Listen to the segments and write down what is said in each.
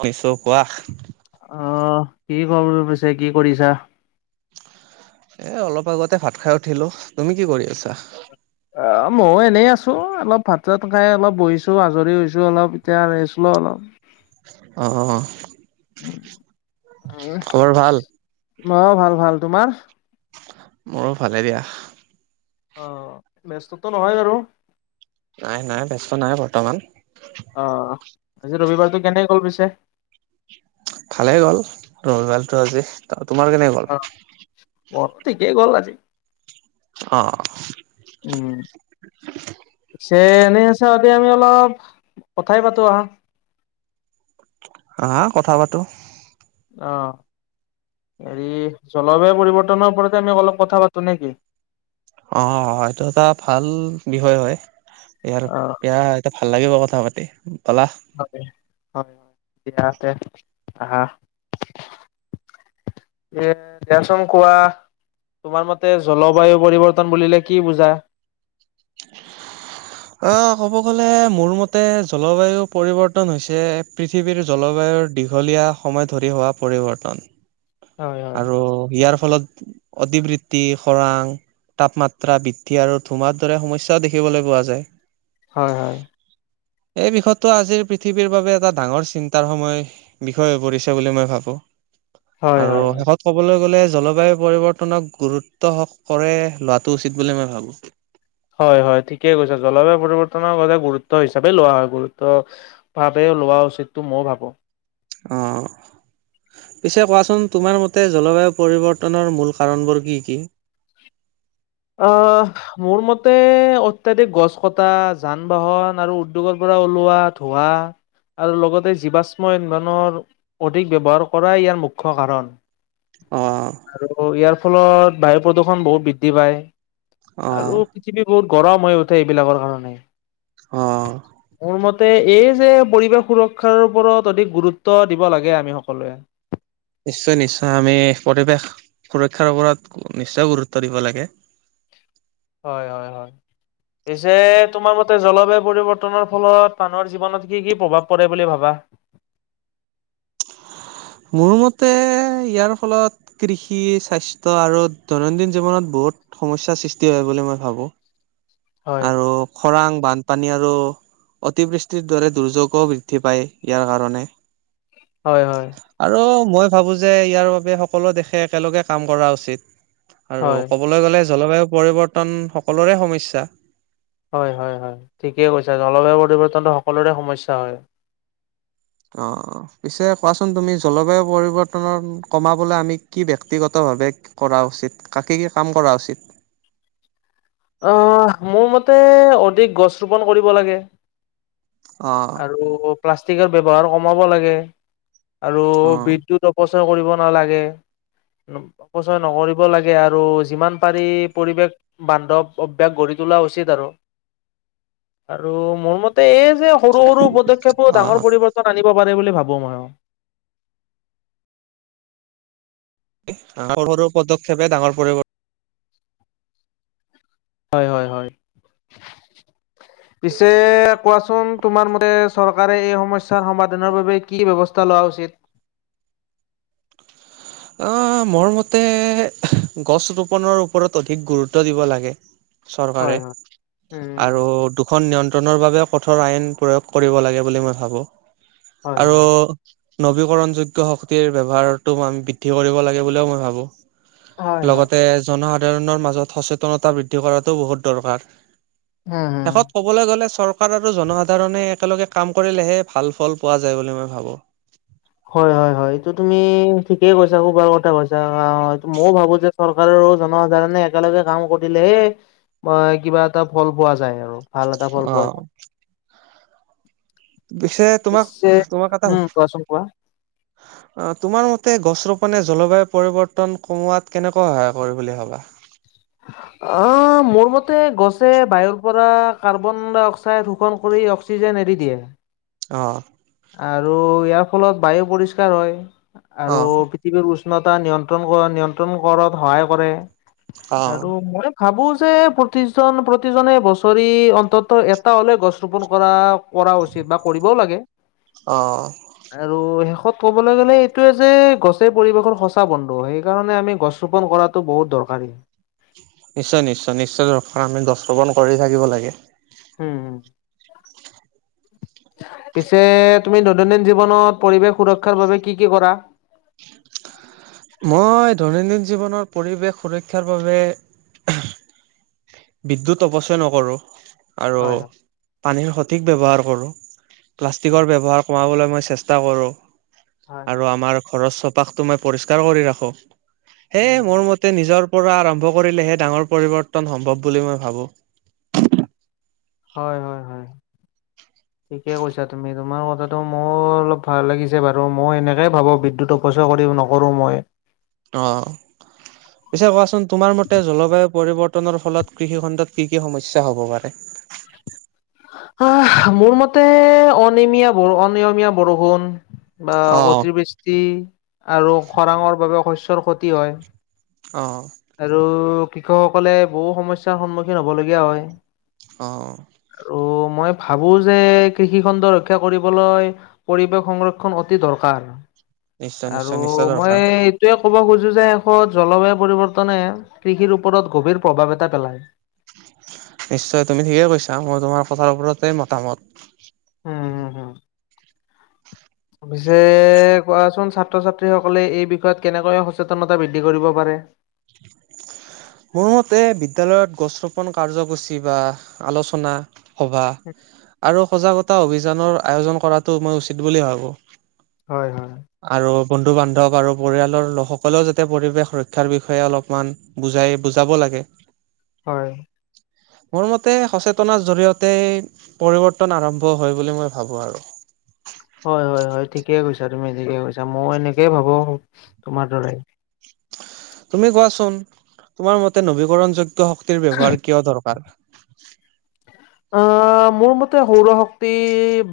বিশ্ব কোৱা অ', কি কম পিছে কি কৰিছা? এ, অলপ আগতে ভাত খাই উঠিলো তুমি কি কৰি আছা? অ', ময়ো এনেই আছোঁ। অলপ ভাত চাত খাই অলপ বহিছোঁ আজৰি হৈছোঁ অলপ এতিয়া আহছিলোঁ অলপ। অ', খবৰ ভাল? অ', ভাল ভাল তোমাৰ? মোৰো ভালে দিয়া। অ', ব্যস্তটো নহয় বাৰু? নাই, নাই ব্যস্ত নাই বৰ্তমান। অ', আজি ৰবিবাৰতটো কেনেকে গ'ল পিছে? ভালে গ'ল ৰববালটো আজি তোমাৰ কেনেক গ অ', মোৰ থিকেই গল আজি। অ', উম, ছে এনেই আছে সতি আমি অলপ কথাই পাতো আহা। আহা কথা পাতো। অ', হেৰি জলবায়ু পৰিৱৰ্তনৰ ওপৰতে আমি অলপ কথা পাতো নে কি? অ', এইটো এটা ভাল বিষয় হয় ইয়াৰ অ', বিয়া এয়া ভাল লাগিব কথা পাতি পালাহ হয়, হয়, হয় [inaudible] আহা [inaudible] কোৱা তোমাৰ মতে জলবায়ু পৰিৱৰ্তন বুলিলে কি বুজা? অ, ক'ব গলে মোৰ মতে জলবায়ু পৰিৱৰ্তন হৈছে পৃথিৱীৰ জলবায়ুৰ দীঘলীয়া সময় ধৰি হোৱা পৰিৱৰ্তন। হয় হয় আৰু ইয়াৰ ফলত অতিবৃত্তি খৰাং, তাপমাত্ৰা বৃদ্ধি আৰু ধুঁমাৰ দৰে সমস্যাও দেখিবলৈ পোৱা যায়। হয়, হয়। এই বিষয়টো আজিৰ পৃথিৱীৰ বাবে এটা ডাঙৰ চিন্তাৰ সময়, বিষয় হৈ পৰিছে বুলি মই ভাবো, হয় আৰু হয় হয়। লগত ক'বলৈ গ'লে জলবায়ু পৰিৱৰ্তনক গুৰুত্ব কৰে লোৱাটো উচিত বুলি মই ভাবো। হয়, হয়, ঠিকেই কৈছে জলবায়ু পৰিৱৰ্তনৰ গুৰুত্ব হিচাপে লোৱা হয় গুৰুত্ব ভাৱে লোৱা উচিতটো মইো ভাবোঁ। অ, পিছে কোৱাচোন তোমাৰ মতে জলবায়ু পৰিৱৰ্তনৰ মূল কাৰণবোৰ কি কি? অ, মোৰ মতে অত্যাধিক গছ কটা, যান বাহন আৰু উদ্যোগৰ পৰা ওলোৱা ধোঁৱা। আৰু লগতে জীৱশ্ম ইন্ধনৰ অধিক ব্যৱহাৰ কৰাই ইয়াৰ মুখ্য কাৰণ। অ, আৰু ইয়াৰ ফলত বায়ু প্ৰদূষণ বহুত বৃদ্ধি পায়। অ' আৰু, পৃথিৱী বহুত গৰম হৈ উঠে এইবিলাকৰ কাৰণে অ', মোৰ মতে, এই যে পৰিৱেশ সুৰক্ষাৰ ওপৰত অধিক গুৰুত্ব দিব লাগে আমি সকলোৱে নিশ্চয়, নিশ্চয়, আমি পৰিৱেশ সুৰক্ষাৰ ওপৰত নিশ্চয় গুৰুত্ব দিব লাগে হয়, হয়, হয়, পিছে তোমাৰ ম জলবায়ু পৰিৱৰ্তনৰ ফলত, মানুহৰ জীৱনত কি কি প্ৰভাৱ পৰে বুলি ভাবা মোৰ মতে, ইয়াৰ ফলত কৃষি, স্বাস্থ্য আৰু দৈনন্দিন জীৱনত বহুত সমস্যাৰ সৃষ্টি হয় বুলি মই ভাবো হয় আৰু খৰাং, বানপানী, আৰু অতিবৃষ্টিৰ দৰে দুৰ্যোগও বৃদ্ধি পায় ইয়াৰ কাৰণে হয়, হয় আৰু, মই ভাবো যে ইয়াৰ বাবে সকলো দেশে একেলগে কাম কৰা উচিত আৰু হয় কবলৈ গ'লে জলবায়ু পৰিৱৰ্তন সকলোৰে সমসা- হয়, হয়, হয়, ঠিকেই কৈছে জলবায়ু পৰিৱৰ্তনটো সকলোৰে সমস্যা হয় অ ', অ', পিছে, কোৱাচোন তুমি জলবায়ু পৰিৱৰ্তন কমাবলৈ আমি কি ব্যক্তিগতভাৱে কৰা উচিত, কাক কি কাম কৰা উচিত অ', মোৰ মতে, অধিক গছ ৰোপন কৰিব লাগে অ আৰু প্লাষ্টিকৰ ব্যৱহাৰ কমাব লাগে, আৰু অ বিদ্যুৎ প্ৰচৰ কৰিব নালাগে পচয় নকৰিব লাগে, আৰু যিমান পাৰি পৰিৱেশ বান্ধৱ অভয়াস গঢ়ি তোলা উচিত আৰু আৰু মোৰ মতে এই যে সৰু, সৰু, পদক্ষেপোও অ ডাঙৰ পৰিৱৰ্তন আনিব পাৰে বুলি ভাবো মই সৰু, সৰু, পদক্ষেপে ডাঙৰ পৰিবৰ্তন হয়, হয়, হয়, উ পিছে কোৱাচোন, তোমাৰ মতে চৰকাৰে এই সমস্যাৰ সমাধানৰ বাবে কি ব্যবস্থা লোৱা উচিত মোৰ মতে, গছ ৰোপনৰৰ ওপৰত অধিক গুৰুত্ব দিব লাগে চৰকাৰে, হয় হয় উম আৰু খ নিয়ন্ত্ৰণৰ বাবে কঠোৰ আইন প্ৰয়োগ কৰিব লাগে, বুলি মই ভাবো হয় আৰু হয় নবীকৰণ যোগ্য শক্তিৰ ব্যৱহাৰটো বৃদ্ধি কৰিব লাগে বুলিও মই ভাবোঁ হয় হয় লগতে, জনসাধাৰণৰ মাজত সচেতনতা বৃদ্ধি কৰাটো বহুত দৰকাৰী হম ক'বলৈ গ'লে চৰকাৰ, আৰু জনসাধাৰণে একেলগে কাম কৰিলেহে ভাল ফল পোৱা যায় বুলি মই ভাবো হয়, হয়, হয়, এইটো তুমি ঠিকেই কৈছা, ক'বাৰ কথা কৈছা মইয় ভাবো যে চৰকাৰৰ জনসাধাৰণে একেলগে কাম কৰিলেহে কিবা এটা ফল পোৱা যায় আৰু ভাল এটা ফল অ পোৱা যায় পিছে তোমাক পিছে তোমাৰ কথা উম কোৱাচোন কোৱা তোমাৰ মতে গছ ৰোপনেে জলবায়ু পৰিৱৰ্তন কমোৱাত কেনেকুৱৈ সহায় কৰি বুলি ভাবা [inaudible] অ, মোৰ মতে গছে বায়ুৰ পৰা কাৰ্বন ডাই অক্সাইড শোষণ কৰি [unintelligible] এৰি দিয়ে অ', আৰু ইয়াৰ ফলত বায়ু পৰিষ্কাৰ হয় অ আৰু পৃথিৱীৰ উষ্ণতা নিয়ন্ত্ৰণ নিয়ন্ত্ৰণ কৰাত সহায় কৰে অ আৰু ভাবো যে, প্ৰতিজন প্ৰতিজনে বছৰি অন্তত এটা হ'লে গছ ৰোপন কৰা কৰা উচিত, বা কৰিবও লাগে অ', আৰু শেষত ক'বলৈ গ'লে এইটোয়ে যে, গছে পৰিৱেশৰ সঁচা বন্ধু সেইকাৰণে আমি গছ ৰোপন কৰাত বহুত দৰকাৰী নিশ্চয় নিশ্চয় নিশ্চয় দৰকাৰ আমি গছ ৰোপণ কৰি থাকিব লাগে। হম হম। পিছে তুমি দৈনন্দিন জীৱনত পৰিৱেশ সুৰক্ষাৰ বাবে কি কি কৰা? মই দৈনন্দিন জীৱনৰ পৰিৱেশ সুৰক্ষাৰ বাবে বিদ্যুৎ অপচয় নকৰোঁ আৰু হয় হয় পানীৰ সঠিক ব্যৱহাৰ কৰোঁ। উম প্লাষ্টিকৰ ব্যৱহাৰ কমাবলৈ মই চেষ্টা কৰোঁ হয় আৰু হয় আমাৰ ঘৰত চৌ পাকটো মই পৰিষ্কাৰ কৰি ৰাখো সেয়ে উম মোৰ মতে নিজৰ পৰা আৰম্ভ কৰিলেহে ডাঙৰ পৰিৱৰ্তন সম্ভৱ বুলি মই ভাবোঁ। হয় হয় হয়। [inaudible] ঠিকে কৈছা তুমি তোমাৰ কথাটো মোৰ অলপ ভাল লাগিছে বাৰু মই এনেকে ভাবো বিদ্যুৎ অপচয় কৰিব নকৰোঁ মই। অ'। পিছে কোৱাচোন তোমাৰ মতে জলবায়ু পৰিৱৰ্তনৰ ফলত কৃষিখণ্ডত কি কি সমস্যা হ'ব পাৰে? আহ মোৰ মতে অনমীয়া বৰষুণ অনিয়মীয়া বৰষুণ। বা অ', অতিবৃষ্টি আৰু খৰাঙৰ বাবে শস্যৰ ক্ষতি হয়। অঁ'। আৰু কৃষকসকলে বহু সমস্যয়াৰ সন্মুখীন হ'বলগীয়া হয়। অ'। আৰু মই ভাবো যে কৃষি খণ্ড ৰক্ষা কৰিবলৈ পৰিৱেশ সংৰক্ষণ অতি দৰকাৰ নিশ্চয়, নিশ্চয়, আৰু নিশ্চয় মই দৰকাৰ। এইটোয়ে ক'ব খুজো যে এষত জলবায়ু পৰিৱৰ্তনে কৃষিৰ ওপৰত গভীৰ প্ৰভাৱ এটা পেলায়। নিশ্চয় তুমি ঠিকেই কৈছা মই তোমাৰ কথাৰ ওপৰতেই মতামত। উম হম হম [inaudible] পিছে কোৱাচোন ছাত্ৰ ছাত্ৰীসকলে এই বিষয়ত কেনেকৈ সচেতনতা বৃদ্ধি কৰিব পাৰে? মোৰ মতে বিদ্যালয়ত গছ ৰোপণ কাৰ্যসূচী বা আলোচনা সভা [inaudible] আৰু সজাগতা অভিযানৰ আয়োজন কৰাটো মই উচিত বুলি ভাবোঁ। হয় হয়। আৰু বন্ধু বান্ধৱ আৰু পৰিয়ালৰ লোকসকলেও যাতে পৰিৱেশ ৰক্ষাৰ বিষয়ে অলপমান বুজাই। বুজাব লাগে। হয়। মোৰ মতে সচেতনাৰ জৰিয়তে পৰিৱৰ্তন আৰম্ভ হয় বুলি মই ভাবোঁ আৰু। হয় হয় হয় ঠিকেই কৈছা তুমি ঠিকেই কৈছা মই এনেকেই ভাবো তোমাৰ দৰে। তুমি কোৱাচোন তোমাৰ মতে নবীকৰণ যোগ্য শক্তিৰ ব্যৱহাৰ কিয় দৰকাৰ? আহ মোৰ মতে সৌৰ শক্তি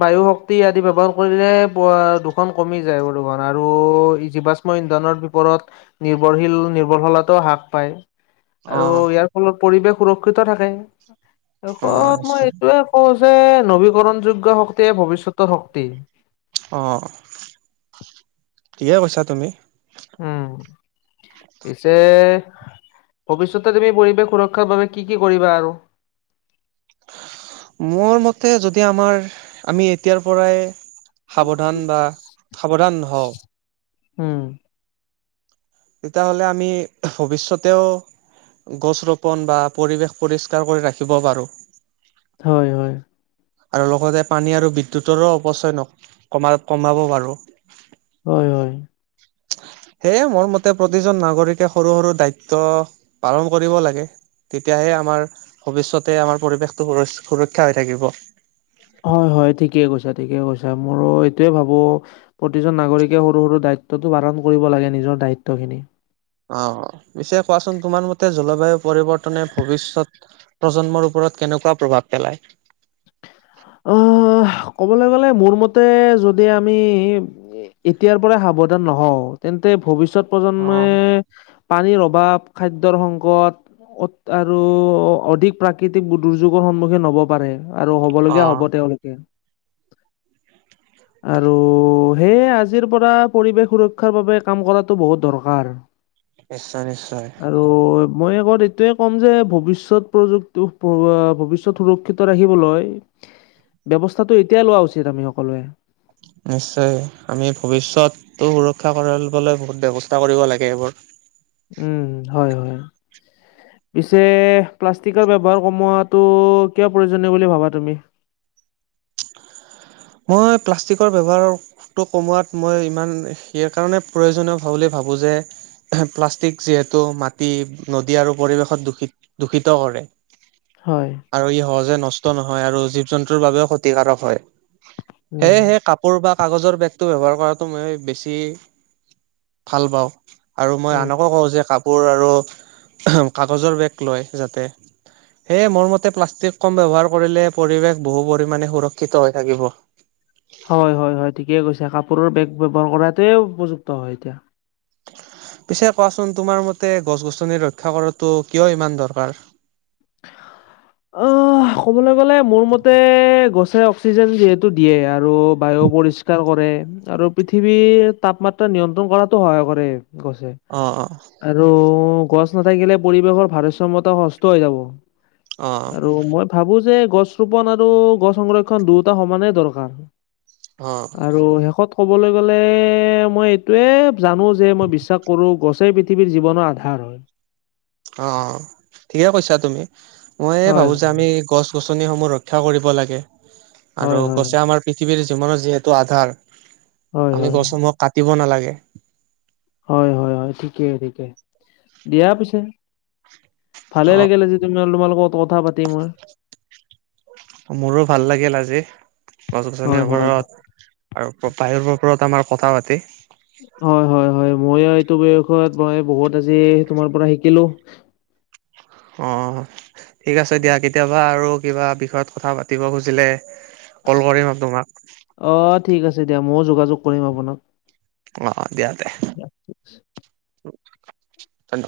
বায়ু শক্তি আদি ব্যৱসাৰ কৰিলে পোৱা কমি যায় আৰু এই জীৱাশ্ম ইন্ধনৰ বিপৰত নিৰ্ভৰশীল নিৰ্ভৰশীলাতও হ্ৰাস পায়। আৰু অ', ইয়াৰ ফলত পৰিৱেশ সুৰক্ষিত থাকে অ', শেষত নিশ্চয় শেষত কওঁ যে নবীকৰণ যোগ্য শক্তিয়ে ভৱিষ্যতৰ শক্তি। অ', ঠিকে কৈছা তুমি। উম। পিছে ভৱিষ্যতে তুমি পৰিৱেশ সুৰক্ষাৰ বাবে কি কি কৰিবা আৰু? মোৰ মতে যদি আমাৰ আমি এতিয়াৰ পৰাই সাৱধান বা সাৱধান নহওঁক। উম। তেতিয়াহ'লে আমি ভৱিষ্যতেও গছ ৰোপণ বা পৰিৱেশ পৰিষ্কাৰ কৰি ৰাখিব পাৰোঁ। হয় হয়। আৰু লগতে পানী আৰু বিদ্যুতৰো অপচয় ন কমা কমাব পাৰোঁ হয় হয় সেয়ে মোৰ মতে প্ৰতিজন নাগৰিকে সৰু সৰু দায়িত্ব পালন কৰিব লাগে তেতিয়াহে আমাৰ ভৱিষ্যতে আমাৰ পৰিৱেশটো সুৰ সুৰক্ষা হৈ থাকিব হয় হয় ঠিকে কৈছে ঠিকে কৈছে মোৰো এইটোয়ে ভাবোঁ প্ৰতিজন নাগৰিকে সৰু সৰু দায়িত্বটো পালন কৰিব লাগে নিজৰ দায়িত্ব খিনি অ পিছে কোৱাচোন তোমাৰ মতে জলবায়ু পৰিৱৰ্তনে ভৱিষ্যত প্ৰজন্মৰ ওপৰত কেনেকুৱা প্ৰভাৱ পেলায় অ ক'বলৈ গ'লে মোৰ মতে যদি আমি এতিয়াৰ পৰা সাৱধান নহওঁ তেন্তে ভৱিষ্যত প্ৰজন্মে অ'। পানীৰ অভাৱ খাদ্যৰ সংকট আৰু অধিক প্ৰাকৃতিক দুৰ্যোগৰ সন্মুখীন হ'ব পাৰে আৰু হ'বলগীয়া হ'ব অ', তেওঁলোকে [inaudible] আৰু সেয়ে আজিৰ পৰা পৰিৱেশ সুৰক্ষাৰ বাবে কাম কৰাতটো বহুত দৰকাৰ নিশ্চয় নিশ্চয় আৰু মই আগত এইটোৱে ক'ম যে ভৱিষ্যত প্ৰযুক্তি ভৱিষ্যত সুৰক্ষিত ৰাখিবলৈ ব্যৱস্থাটো এতিয়াই লোৱা উচিত আমি সকলোৱে নিশ্চয় আমি ভৱিষ্যতটো সুৰক্ষা কৰিবলৈ বহুত ব্যৱস্থা কৰিব লাগে এইবোৰ উম হয় হয় পিছে প্লাষ্টিকৰ ব্যৱহাৰ কমোৱাত ত' কিয় প্ৰয়োজনীয় বুলি ভাবা তুমি মই প্লাষ্টিকৰ ব্যৱহাৰৰ খটো কমোৱাত মই ইমান সেই কাৰণে প্ৰয়োজনীয় বুলি ভাবোঁ যে প্লাষ্টিক যিহেতু মাটি নদী আৰু পৰিৱেশত দূষিত দূষিত কৰে হয় আৰু ই সহজে নষ্ট নহয় আৰু জীৱ জন্তুৰ বাবেও ক্ষতিকাৰক হয় উম সেয়েহে কাপ কৰ'ব কাগজৰ বেগটো ব্যৱহাৰ কৰাটো মই বেছি ভাল পাওঁ আৰু মই উম আনকো কওঁ যে কাপোৰ আৰু কাগজৰ বেগ লয় যাতে সেয়ে মোৰ মতে প্লাষ্টিক কম ব্যৱহাৰ কৰিলে পৰিৱেশ বহু পৰিমাণে সুৰক্ষিত হৈ থাকিব হয় হয় হয় ঠিকেই কৈছে কাপোৰৰ বেগ ব্যৱহাৰ কৰাটোৱে উপযুক্ত হয় এতিয়া পিছে কোৱাচোন তোমাৰ মতে গছ গছনি ৰক্ষা কৰাটো কিয় ইমান দৰকাৰ উ [unintelligible] অ ক'বলৈ গ'লে মোৰ মতে গছে অক্সিজেন যিহেতু দিয়ে আৰু বায়ু পৰিষ্কাৰ কৰে আৰু পৃথিৱীৰ তাপমাত্ৰা নিয়ন্ত্ৰণ কৰাতো সহায় কৰে গছে অ অ আৰু গছ নাথাকিলে পৰিৱেশৰ ভাৰসাম্য়তা নষ্ট হৈ যাব অ আৰু মই ভাবো যে গছ ৰোপন আৰু গছ সংৰক্ষণ দুয়োটা সমানেই অ দৰকাৰ আৰু শেষত ক'বলৈ গ'লে মই এইটোৱে জানো যে মই বিশ্বাস কৰো গছে পৃথিৱীৰ জীৱনৰ আধাৰ হয় অ অ ঠিকে কৈছা তুমি মই হয়, ভাবো যে আমি গছ গছনিসমূহ ৰক্ষা কৰিব লাগে আৰু হয়, হয়, হয়, গছে আমাৰ পৃথিৱীৰ জীৱনৰ যিহেতু আধাৰ আমি হয়, গছসমূহক কাটিব নালাগে হয় হয় হয় ঠিকে ঠিকে দিয়া পিছে ভালে অ লাগিলে আজি [unintelligible] যটো ম তোমাল লগত কথা পাতি মই মোৰো ভাল লাগিল আজি গছ হয়, গছনিৰ হয়, ওপৰত আৰু বায়ুৰ ওপৰত আমাৰ কথা পাতে হয় হয় হয় মই এইটো বিষয়ত মই বহুত আজি তোমাৰ পৰা শিকিলো অহ। ঠিক আছে দিয়া, কেতিয়াবা আৰু কিবা বিষয়ত কথা পাতিব খুজিলে কল কৰিম আৰু তোমাক। অহ, ঠিক আছে দিয়া, মইয়ো যোগাযোগ কৰিম আপোনাক। অহ', অহ' দিয়া তে। ধন্যবাদ।